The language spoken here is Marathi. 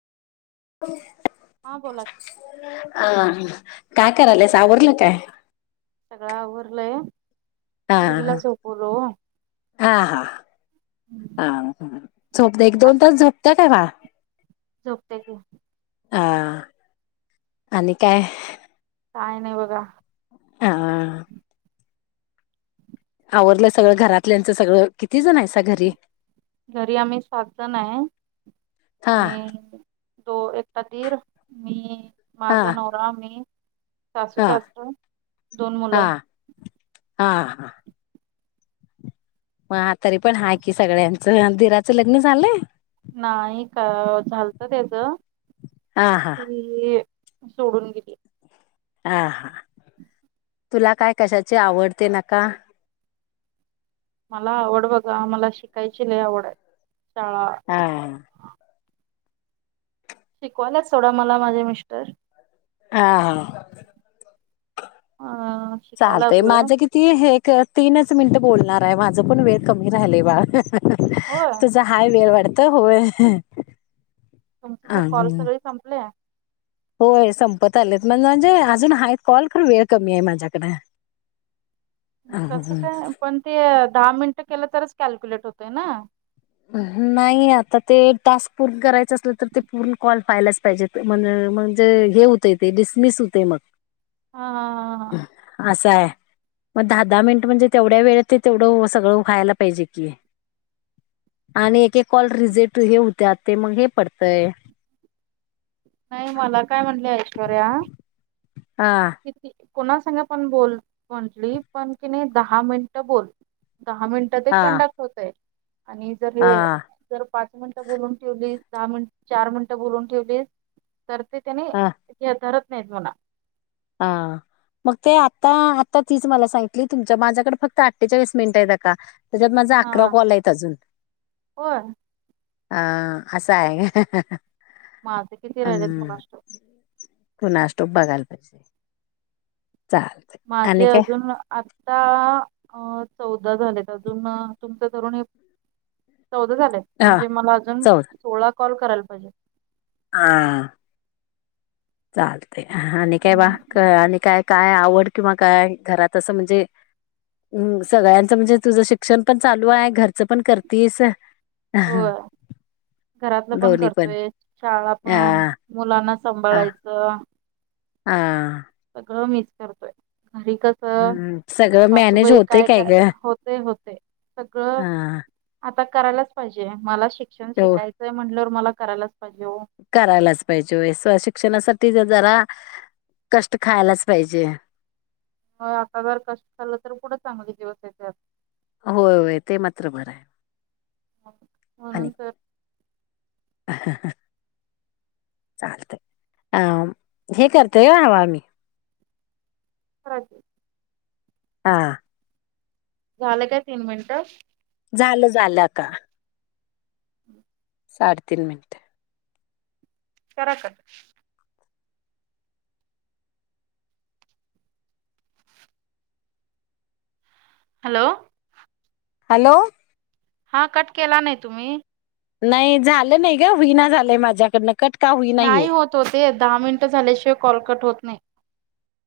हां बोला की. ह काय करायल्यास, आवरले काय. सगळं आवरलंय. हा पोरगीला ह झोपवलो ओ. हा हा हा ह झोप एक आता दोन तास झप त्या काय मा झोपते की ह आणि काय काय नाही बघा आ आवरलं सगळं घरातल्यांचं सगळं किती जण आहेसा घरी घरी आम्ही सात जण आहे हा आणि तो एकटा दीर, मी हा माझा नवरा, मी सासू, हा सासर, दोन मुलं ह म तरी पण हा कि सगळ्यांचं, दीरचं लग्न झालंय? नाही, का झालत त्याच हा हा ती सोडून गेली हा ह तुला काय कशाचे आवडते नका मला आवड बघा आ म्हाला शिकायची लय आवड आहे शाळा हा शिकवायला सोडा, मला माझे मिस्टर हह हा अ शिकायला चालतय, लागलोय माझं किती हे तीनच मिनट बोलणार आहे माझ पण वेळ कमी राहिलय बाळा होय तुझा हाय वेळ वाढत तर होय तुमचे ज कॉल अं, सगळे संपले आहे होय संपत आलेत मण म्हणजे अजून हाय कॉल करू वेळ कमी आहे माझ्याकडे कसं अं, काय पण ते दहा मिनिट केलं तरच कॅल्क्युलेट होतय ना. नाही आता ते टास्क पूर्ण करायचं असलं तर ते पूर्ण कॉल पायलाच पाहिजेत. म्हणून म्हणजे हे होतंय ते डिसमिस होतंय मग. हा हा हा हा. असं आहे मग दहा दहा मिनिट म्हणजे तेवढ्या वेळेत ते तेवढं सगळं व्हायला पाहिजे कि. आणि एक एक कॉल रिजेक्ट हे होत्यात, ते मग हे पडतंय. नाही मला काय म्हणली ऐश्वर्या हा. किती कोणा संग पण बोल म्हटली, पण किणी दहा मिनिटं बोल. दहा मिनिटं ते हा कंडक्ट होतंय. आणि जर हा हे जर पाच मिनिटं बोलून ठेवलीस दहा मिनिट चार मिनिटं बोलून ठेवलीस तर ते त्याने हा हे धरत नाहीत येत म्हणा. हा. मग ते आता आता तीच मला सांगितली तुमच्या माझ्याकडे फक्त अठ्ठेचाळीस मिनिट आहेत अक्का. त्याच्यात माझं हा अकरा हा कॉल हायत अजून होय हा असं आहे का माझे किती राहिलेत हम्म कुणास ठाऊक कुणास ठाऊक बघायला अस हाय माझे अजून आता अ चौदा झालेत अजून तुमच धरून हे चौदा झाले. हा म्हणजे मला अजून चौदा सोळा कॉल करायला पाहिजेत. हा चाल तय आणि काय बा हम्म. काय आणि काय? काय आवड किंवा काय घरात असं म्हणजे उम्म सगळ्यांच म्हणजे, तुझं शिक्षण पण चालू आहे घरचं पण करतीस. होय. घरातलं पण करतोय शाळा पण ह मुलांना सांभाळायचं. [inaudible] हा सगळं मीच करतोय. घरी कसं सगळं मॅनेज सासूबाई होतय काय करा ग होतंय होतंय सगळं आता करायलाच पाहिजे मला शीक क्षण ह शिकायचंय म्हणल्यावर मला करायलाच पाहिजे हो. करायलाच पाहिजे व्हयं स शिक्षणासाठी जर जरा कष्ट खायलाच पाहिजे. मग आता जर कष्ट झालं तर पुढं चांगले दिवस येत्यात. होय होय ते मात्र बरं आहे. आणि म्हणून तर चालतय. अं हे करतय हावं आम्ही [unintelligible] हा झालं काय तीन मिनटं? झालं झालं आता साडे तीन मिनट करा कट. हॅलो हॅलो हा कट केला नाही तुम्ही. नाही झालं नाही ग हूईना झालंय माझ्याकडनं कट का होईना हे. नाही होत ओ ते दहा मिनिटं झाल्याशिवाय कॉल कट होत नाही.